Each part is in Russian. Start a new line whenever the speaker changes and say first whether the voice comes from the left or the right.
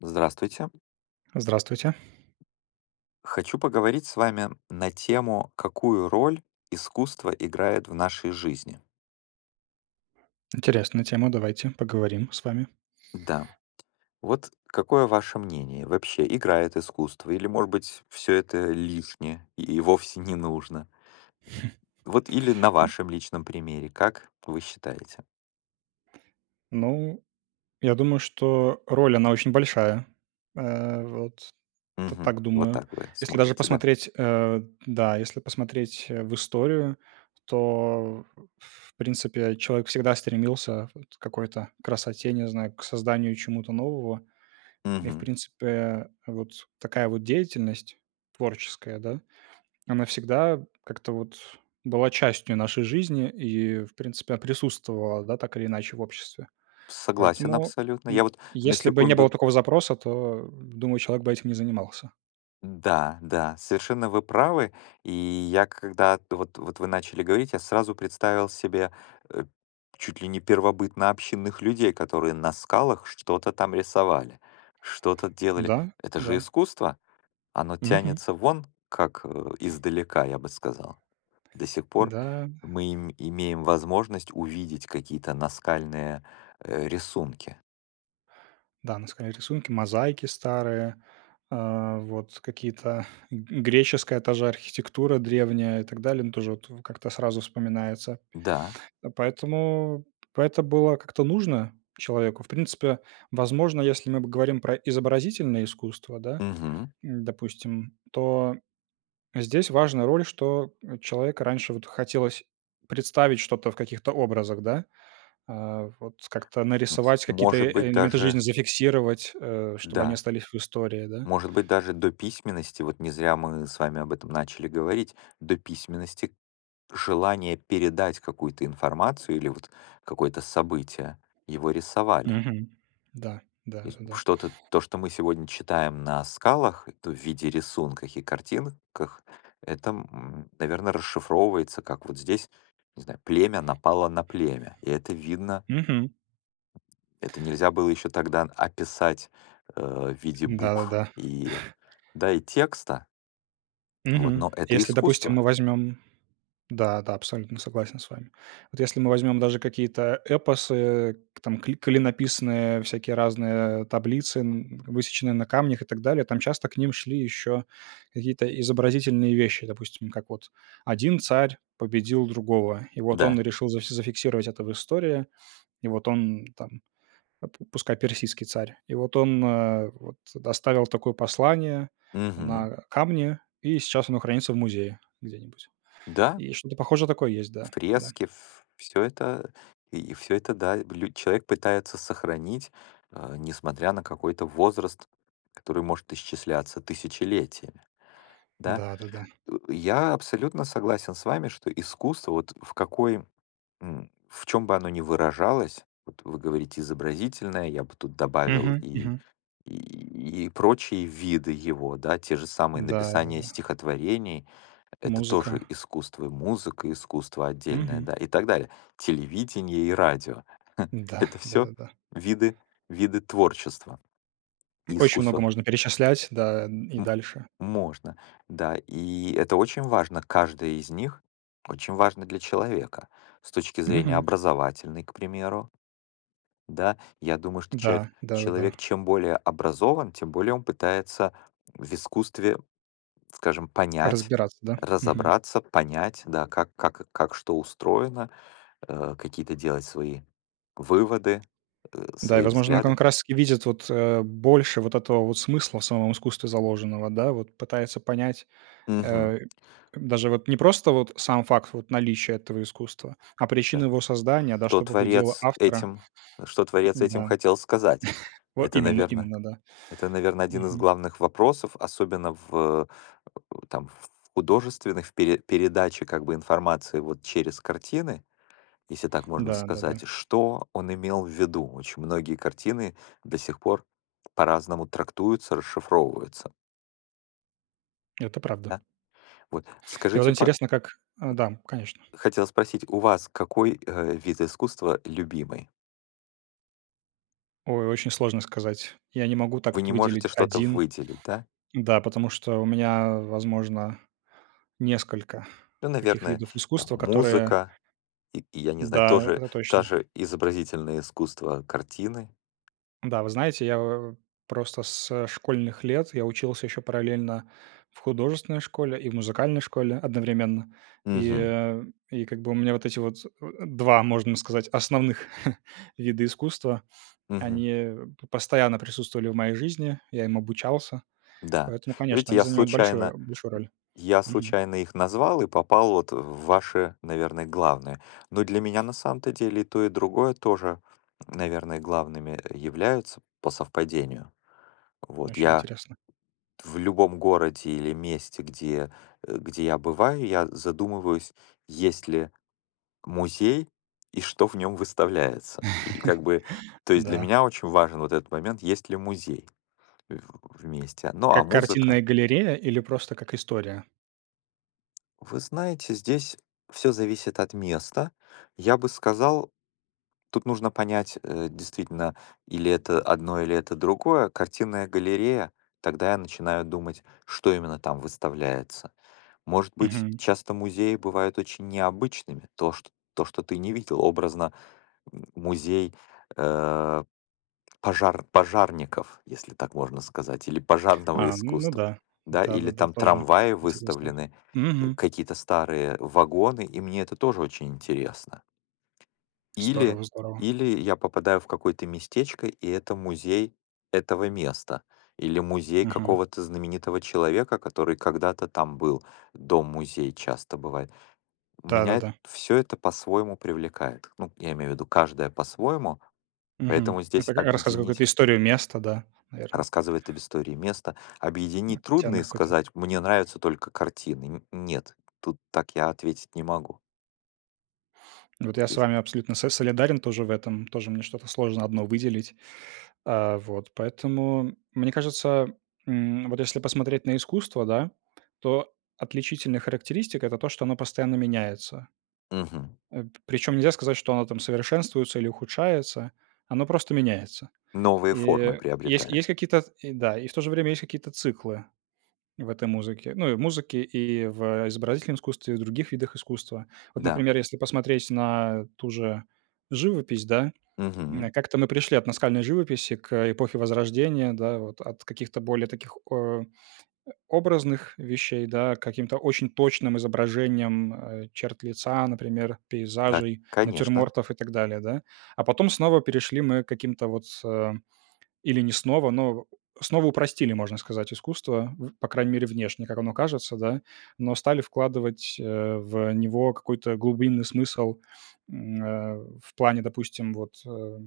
left: Здравствуйте.
right: Здравствуйте.
left: Хочу поговорить с вами на тему: "Какую роль искусство играет в нашей жизни?"
right: Интересная тема. Давайте, поговорим с вами.
left: Да. Вот какое ваше мнение? Вообще, играет искусство или, может быть, всё это лишнее и и вовсе не нужно? Вот или на
right: М.
left: вашем личном примере. Как вы считаете?
right: Ну, я думаю, что роль, она очень большая. Э, вот т
left: Мгм,
right: так
left: вот
right: думаю,
left: так вы
right: если даже
left: смотрите, да?
right: посмотреть, э, да, если посмотреть, э, в историю, то, в принципе, человек всегда стремился вот к какой-то красоте, не знаю, к созданию чему-то нового. И, в
left: Мгм.
right: принципе, вот такая вот деятельность творческая, да, она всегда как-то вот была частью нашей жизни и, в принципе, она присутствовала, да, так или иначе в обществе.
left: Согласен
right: Поэтому,
left: абсолютно. Я
right: м,
left: вот на
right: если бы не было
left: секунду
right: такого запроса, то, думаю, человек бы этим не занимался.
left: Да, да, совершенно вы правы, и я, когда вот вот вы начали говорить, я сразу представил себе, э, чуть ли не первобытнообщинных людей, которые на скалах что-то там рисовали, что-то делали.
right: Да,
left: Это же
right: да.
left: искусство! Оно
right: Мгм.
left: тянется вон как издалека, я бы сказал. До сих пор
right: Да.
left: мы им имеем возможность увидеть какие-то наскальные, э, рисунки.
right: Да, наскальные рисунки, мозаики старые, а, вот какие-то, греческая та же архитектура древняя и так далее. Ну, тоже вот как-то сразу вспоминается.
left: Да.
right: А, поэтому, поэто была как-то нужно человеку. В принципе, возможно, если мы бы говорим про изобразительные искусства, да,
left: Мгм.
right: допустим, то здесь важна роль, что человека раньше вот хотелось представить что-то в каких-то образах, да. А, вот как-то нарисовать, какие-то
left: Может
right: э
left: быть
right: элементы жизни,
left: даже
right: зафиксировать, э, чтобы они
left: Да.
right: остались в истории, да.
left: Может быть, даже до письменности, вот не зря мы с вами об этом начали говорить. До письменности желание передать какую-то информацию или вот какое-то событие- его рисовали.
right: Мгм. Да,
left: То есть
right: да-да-да.
left: что-то, то, что мы сегодня читаем на скалах, и то в виде рисунках и картинках, это, м, наверно, расшифровывается как вот здесь, не знаю, племя напало на племя. И это видно.
right: Мгм.
left: Это нельзя было ещё тогда описать, э, в виде букв
right: Да-да-да.
left: и, да, и текста вот,
right: Мгм.
left: но это
right: Если, допустим,
left: искусство.
right: мы возьмем Да, да, абсолютно согласен с вами. Вот если мы возьмём даже какие-то эпосы, там кли клинописные всякие разные таблицы, м, высеченные на камнях и так далее, там часто к ним шли ещё какие-то изобразительные вещи. Допустим, как вот один царь победил другого. И вот он
left: Да.
right: решил за зафиксировать это в истории. И вот он там па пускай, персидский царь, и вот он, э, вот оставил такое послание
left: Мгм.
right: на камне, и сейчас оно хранится в музее где-нибудь,
left: Да.
right: и что-то похожее такое есть,
left: В
right: да, да.
left: фреске ф всё это и всё это, да, лю человек пытается сохранить, а, несмотря на какой-то возраст, который может исчисляться тысячелетиями, да.
right: Да-да-да.
left: Ы я абсолютно согласен с вами, что искусство, вот в какое м, в чём бы оно ни выражалось, вот вы говорите изобразительное, я бы тут добавил
right: Мгм,
left: и
right: мгм.
left: и и прочие виды его, да, те же самые
right: Да,
left: написание
right: да-да-да.
left: стихотворений- это тоже
right: Музыка.
left: искусство, и музыка- искусство отдельное,
right: Мгм.
left: да, и так далее. Телевидение и радио-
right: Да,
left: это всё
right: да-да-да.
left: виды виды творчества и
right: Очень много
left: искусства.
right: можно перечислять, да, и
left: М
right: дальше.
left: можно, да, и это очень важно, каждое из них очень важно для человека с точки зрения
right: Мгм.
left: образовательной, к примеру. Да, я думаю, что человек
right: Да, да-да-да.
left: человек чем более образован, тем более он пытается в искусстве, скажем, понять,
right: Разбираться, да? Мгм.
left: разобраться, понять, да, как как как что устроено, э, какие-то делать свои выводы, э,
right: Да, и,
left: свои
right: возможно, он
left: взгляды.
right: как раз таки видит, вот, э, больше вот этого вот смысла в самом искусстве заложенного, да, вот пытается понять.
left: Мгм.
right: Э, даже вот не просто вот сам факт вот наличия этого искусства, а причину
left: Да,
right: его создания, да,
left: то
right: что побудило
left: творец
right: автора.
left: этим, что
right: Да.
left: творец этим хотел сказать?
right: Во
left: Это,
right: именно
left: наверно,
right: именно, да.
left: это, наверно, 1 из
right: Мгм.
left: главных вопросов, особенно в, э э, там в художественных в пере передаче как бы информации, вот, через картины, если так можно
right: Да, да-да.
left: сказать, что он имел в виду. Очень многие картины до сих пор по-разному трактуются, расшифровываются.
right: Это правда.
left: Да, вот
right: И вот
left: скажите, па М.
right: интересно как а, да, конечно.
left: Хотел спросить, у вас какой, э, вид искусства- любимый?
right: Ой, очень сложно сказать. Я не могу так
left: Вы
right: вот
left: не можете
right: выделить
left: что-то
right: один,
left: выделить, да?
right: да, потому что у меня, возможно, несколько
left: Ну,
right: таких
left: наверное,
right: видов
left: там
right: искусства, которые
left: музыка, и и, я не знаю,
right: Да,
left: тоже,
right: это
left: та
right: точно.
left: же изобразительное искусство- картины.
right: Да, вы знаете, я, о о просто со школьных лет я учился ещё параллельно в художественной школе и музыкальной школе одновременно, и,
left: Мгм.
right: а, и, как бы, у меня вот эти вот, а, а, 2, можно сказать, основных вида искусства, они
left: Мгм.
right: п постоянно присутствовали в моей жизни, я им обучался,
left: Да,
right: поэтому, конечно,
left: ведь
right: они
left: я
right: занимают большое
left: случайно,
right: большую роль.
left: я
right: Мгм.
left: случайно их назвал и попал вот в ваши, наверное, главные. Но для меня на самом-то деле и то, и другое тоже, наверное, главными являются по совпадению. Вот,
right: Очень
left: я
right: интересно.
left: в любом городе или месте, где, э, где я бываю, я задумываюсь, есть ли музей и что в нём выставляется. И, как бы, то есть для
right: Да.
left: меня очень важен вот этот момент, есть ли музей в в месте. Ну, а
right: Как
left: музыка?
right: картинная галерея, или просто как история?
left: Вы знаете, здесь всё зависит от места. Я бы сказал, тут нужно понять, э, действительно, или это одно, или это другое. Картинная галерея? Тогда я начинаю думать, что именно там выставляется. Может быть,
right: Мгм.
left: часто музеи бывают очень необычными, то, чт то, что ты не видел. Образно, м, музей, э, пожар пожарников, если так можно сказать, или пожарного
right: А, н ну
left: искусства,
right: да,
left: да. Или
right: да-да-да,
left: там
right: тоже
left: трамваи
right: интересно.
left: выставлены, э,
right: Мгм.
left: какие-то старые вагоны, и мне это тоже очень интересно. Или
right: Здорово, здорово.
left: или я попадаю в какое-то местечко, и это музей этого места, или музей
right: Мгм.
left: какого-то знаменитого человека, который когда-то там был. Дом-музей часто бывает. Меня
right: Да-да-да.
left: всё это по-своему привлекает. Ну, я имею в виду, каждая по-своему,
right: Мгм.
left: поэтому здесь
right: Рат рассказывает какую-то
left: объединить
right: историю места, да, наверно.
left: Рассказывает об истории места.
right: М,
left: Объединить
right: тян
left: трудно и
right: какой-то.
left: сказать: "Мне нравятся только картины". Н нет, тут так я ответить не могу.
right: Вот
left: Вот,
right: я с
left: и
right: вами абсолютно с солидарен тоже в этом, тоже мне что-то сложно одно выделить. А, вот поэтому, мне кажется, м, вот если посмотреть на искусство, да, то отличительная характеристика- это то, что оно постоянно меняется.
left: Мгм.
right: Э, п причем нельзя сказать, что оно там совершенствуется или ухудшается. Оно просто меняется.
left: Новые
right: И,
left: формы
right: э, есть
left: приобретает.
right: есть какие-то, и да, и в то же время есть какие-то циклы в этой музыке, ну, и в музыке, и в изобразительном искусстве, и в других видах искусства. Вот,
left: Да.
right: например, если посмотреть на ту же живопись, да,
left: Мгм.
right: м, как-то мы пришли от наскальной живописи к эпохе Возрождения, да, вот от каких-то более таких, о, образных вещей, да, к каким-то очень точным изображениям, э, черт лица, например,
left: Так,
right: пейзажей,
left: конечно.
right: натюрмортов и так далее, да. А потом снова перешли мы к каким-то вот, э, или не снова, но снова упростили, можно сказать, искусство, в по крайней мере, внешне, как оно кажется, да, но стали вкладывать, э, в него какой-то глубинный смысл, м, э, в плане, допустим, вот, э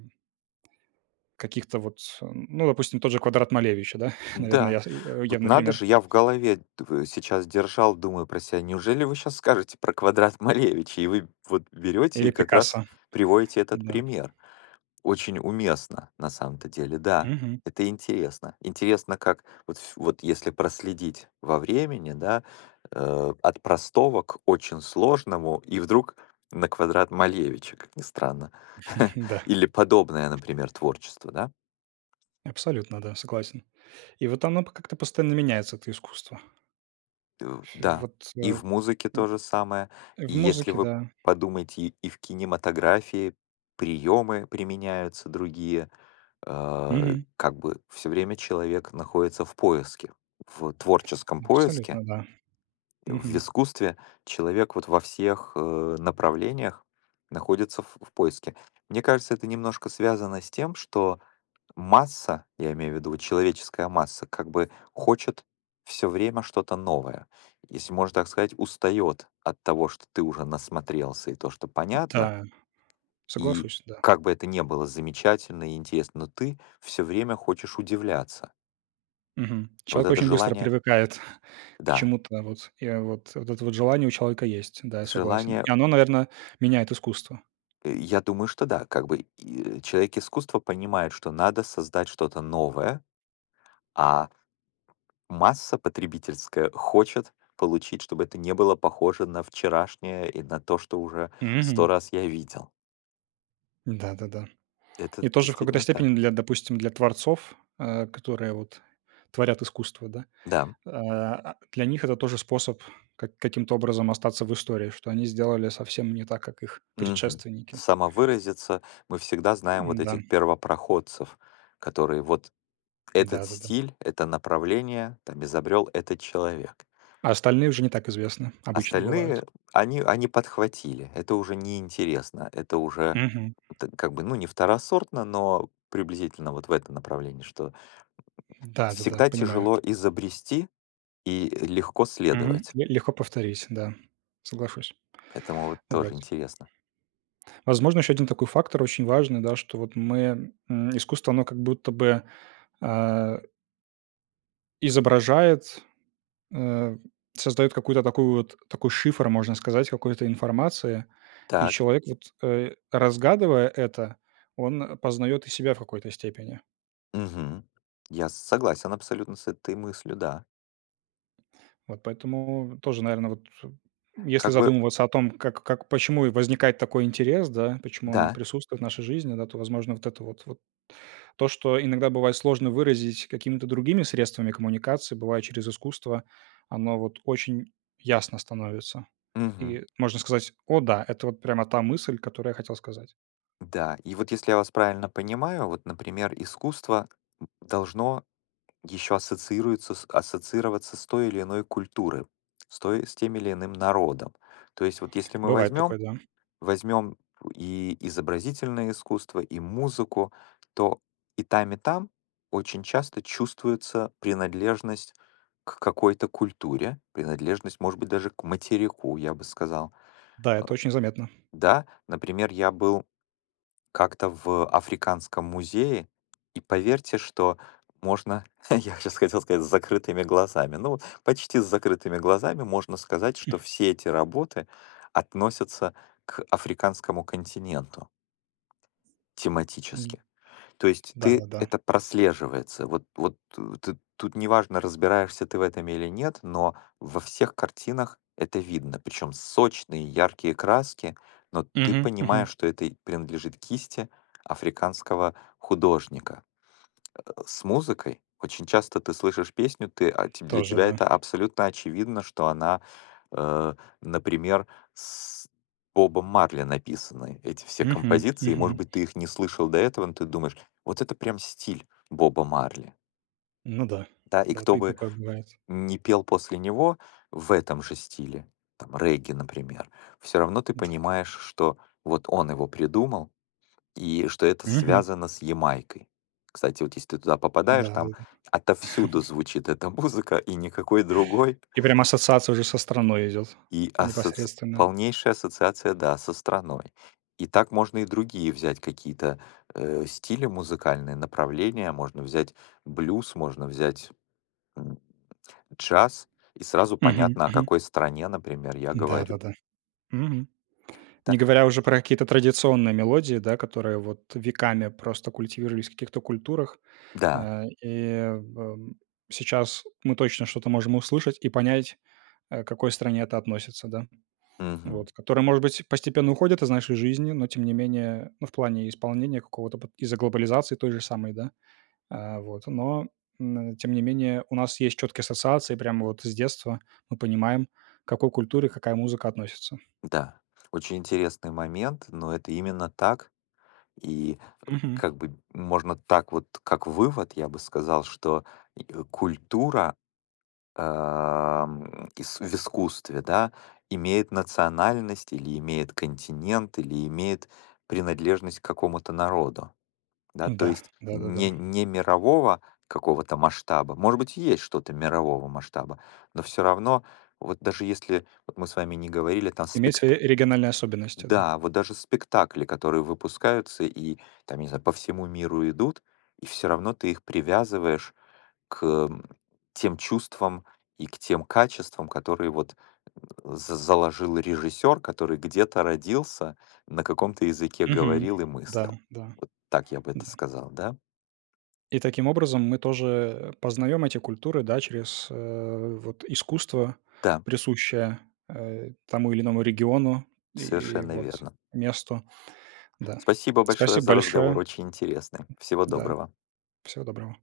right: каких-то вот, ну, допустим, тот же квадрат Малевича, да, наверно,
left: Да,
right: яв э,
left: вот
right: явный
left: надо
right: пример.
left: же, я в голове, д в сейчас держал, думаю про ся: неужели вы щас скажете про квадрат Малевича? И вы вот берёте
right: Или
left: и как раз
right: Пикассо,
left: приводите этот
right: да.
left: пример. Очень уместно, на самом-то деле. Да,
right: Мгм.
left: это интересно. Интересно, как вот ф вот если проследить во времени, да, э, от простого к очень сложному, и вдруг на квадрат Малевича, как ни странно.
right: Да.
left: Или подобное, например, творчество, да?
right: Абсолютно, да, согласен. И вот оно п как-то постоянно меняется, это искусство.
left: Э,
right: Ф и
left: да,
right: вот, э,
left: и в
right: м,
left: музыке то же самое. И
right: в
left: если
right: музыке,
left: вы
right: да.
left: подумаете, и и в кинематографии приемы применяются другие. Э,
right: Мгм.
left: как бы, всё время человек находится в поиске, в творческом поиске.
right: Абсолютно, да,
left: И в
right: мгм.
left: искусстве человек вот во всех, э, направлениях находится в в поиске. Мне кажется, это немножко связано с тем, что масса- я имею в виду, человеческая масса- как бы хочет всё время что-то новое. Если, можно так сказать, устаёт от того, что ты уже насмотрелся и то, что понятно.
right: Да.
left: И
right: Соглашусь, да.
left: как бы это ни было замечательно и интересно, но ты всё время хочешь удивляться.
right: Мгм.
left: Вот
right: Человек
left: это
right: очень быстро
left: желание
right: привыкает к
left: Да.
right: чему-то, вот, я вот это вот желание у человека есть, да, я согласен.
left: Желание
right: И оно, наверно, меняет искусство.
left: Э, я думаю, что да. Как бы, и, э, человек искусства понимает, что надо создать что-то новое, а. Масса потребительская хочет получить, чтобы это не было похоже на вчерашнее и на то, что уже 100
right: Мгм.
left: раз я видел.
right: Да-да-да.
left: Это
right: И тоже в какой-то
left: действительно так.
right: степени для допустим, для творцов, э, которые вот творят искусство, да.
left: Да.
right: Э, а_ для них них это тоже способ ка каким-то образом остаться в истории, что они сделали совсем не так, как их
left: Мгм.
right: предшественники.
left: Самовыразиться. Мы всегда знаем вот
right: М-да.
left: этих первопроходцев, которые вот этот
right: Да-да-да.
left: стиль, это направление, там изобрёл этот человек.
right: А остальные уже не так известны, обычно бывают.
left: Остальные они они подхватили. Это уже неинтересно. Это уже
right: Мгм.
left: как бы, ну, не второсортно, но приблизительно вот в этом направлении, что, м,
right: М-да, да-да,
left: всегда
right: понимаю.
left: тяжело изобрести и легко
right: Мгм.
left: следовать.
right: Ле легко повторить, да, соглашусь.
left: Поэтому вот
right: Вот.
left: тоже интересно.
right: Возможно, еще 1 такой фактор очень важный, да, что вот мы, м, искусство, оно как будто бы, а изображает, э, создаёт какой-то такой вот такой шифр, можно сказать, какой-то информации. И
left: Так.
right: человек, вот, э, разгадывая это, он познаёт и себя в какой-то степени.
left: Мгм. Я согласен абсолютно с этой мыслью, да.
right: Вот поэтому тоже, наверно, вот, э, если
left: Как бы
right: задумываться о том, как как, почему и возникает такой интерес, да, почему он
left: Да.
right: присутствует в нашей жизни, да, то, возможно, вот это вот вот То, что иногда бывает сложно выразить какими-то другими средствами коммуникации, бывает, через искусство оно вот очень ясно становится,
left: Мгм.
right: и можно сказать: "О да, это вот прямо та мысль, которую я хотел сказать".
left: Да, и вот если я вас правильно понимаю, вот, например, искусство, должно еще ассоциируется с ассоциироваться с той или иной культурой, с той с тем или иным народом. То есть вот если мы
right: Бывает
left: возьмем
right: такое, да.
left: возьмем у и изобразительное искусство, и музыку, то и там, и там очень часто чувствуется принадлежность к какой-то культуре, принадлежность, может быть, даже к материку, я бы сказал.
right: Да, это очень заметно.
left: Да, например, я был как-то в африканском музее, и поверьте, что можно, я щас хотел сказать, с закрытыми глазами. Ну, почти с закрытыми глазами можно сказать, что все эти работы относятся к африканскому континенту. Тематически. То есть ты
right: Да-да-да.
left: это прослеживается. Вот вот, э, ты тут неважно, разбираешься ты в этом или нет, но во всех картинах это видно. Причём сочные, яркие краски, но ты
right: Мгм,
left: понимаешь,
right: мгм.
left: что это и принадлежит кисти африканского художника. А, с музыкой очень часто ты слышишь песню, ты, а те для
right: Тоже
left: тебя
right: да.
left: это абсолютно очевидно, что она, э, например, с Бобом Марли написаны, эти все
right: Мгм,
left: композиции. И может
right: мгм.
left: быть, ты их не слышал до этого, но ты думаешь: "Вот это прям стиль Боба Марли".
right: Ну да
left: Да, и
right: да,
left: кто
right: ты и
left: бы
right: такое бывает.
left: ни пел после него в этом же стиле, там регги, например, всё равно ты
right: Да.
left: понимаешь, что вот он его придумал и что это
right: Мгм.
left: связано с Ямайкой. Кстати, вот если ты туда попадаешь,
right: Да, да,
left: там
right: да.
left: отовсюду звучит эта музыка, и никакой другой.
right: И прям ассоциация уже со страной идет
left: И ассоци
right: непосредственно.
left: полнейшая ассоциация, да, со страной. И так можно и другие взять какие-то, э, стили, музыкальные направления, можно взять блюз, можно взять, м, джаз. И сразу
right: Мгм,
left: понятно, о
right: мгм.
left: какой стране, например, я говорю.
right: Да-да-да. Мгм.
left: Та
right: Не говоря уже
left: [unintelligible]
right: про какие-то традиционные мелодии, да, которые вот веками просто культивировались в каких-то культурах.
left: Да.
right: Э, и в сейчас мы точно что-то можем услышать и понять, э, к какой стране это относится, да.
left: Мгм.
right: Вот, которая, может быть, постепенно уходит из нашей жизни, но тем не менее, ну, в плане исполнения какого-то пот из-за глобализации той же самой, да, а, вот. Но н тем не менее, у нас есть чёткие ассоциации, прямо вот с детства мы понимаем, к какой культуре какая музыка относится.
left: Да, очень интересный момент, но это именно так. И, э,
right: Мгм.
left: как бы можно так вот, как вывод я бы сказал, что и, э, культура, ам, ис в искусстве, да, имеет национальность, или имеет континент, или имеет принадлежность к какому-то народу. Да, то
right: Да,
left: есть
right: да, да, да.
left: не не мирового какого-то масштаба. Может быть, есть что-то мирового масштаба, но всё равно, вот даже если вот мы с вами не говорили, там
right: Имеется,
left: спект
right: э, региональные особенности, да.
left: м-да, вот даже спектакли, которые выпускаются и там, не знаю, по всему миру идут, и всё равно ты их привязываешь к, м, тем чувствам и к тем качествам, которые вот, э, за заложил режиссёр, который где-то родился, на каком-то языке
right: Мгм.
left: говорил и мыслил.
right: Да-да,
left: Так я бы это
right: да.
left: сказал, да?
right: И таким образом мы тоже, э, познаем эти культуры, да, через, э, вот искусство,
left: Да.
right: присущее, э, тому или иному региону и и
left: Совершенно
right: вот
left: верно.
right: месту. Да.
left: Спасибо большое
right: Спасибо
left: за
right: большое.
left: разговор. Очень интересный. Всего
right: М-да.
left: доброго.
right: Всего доброго.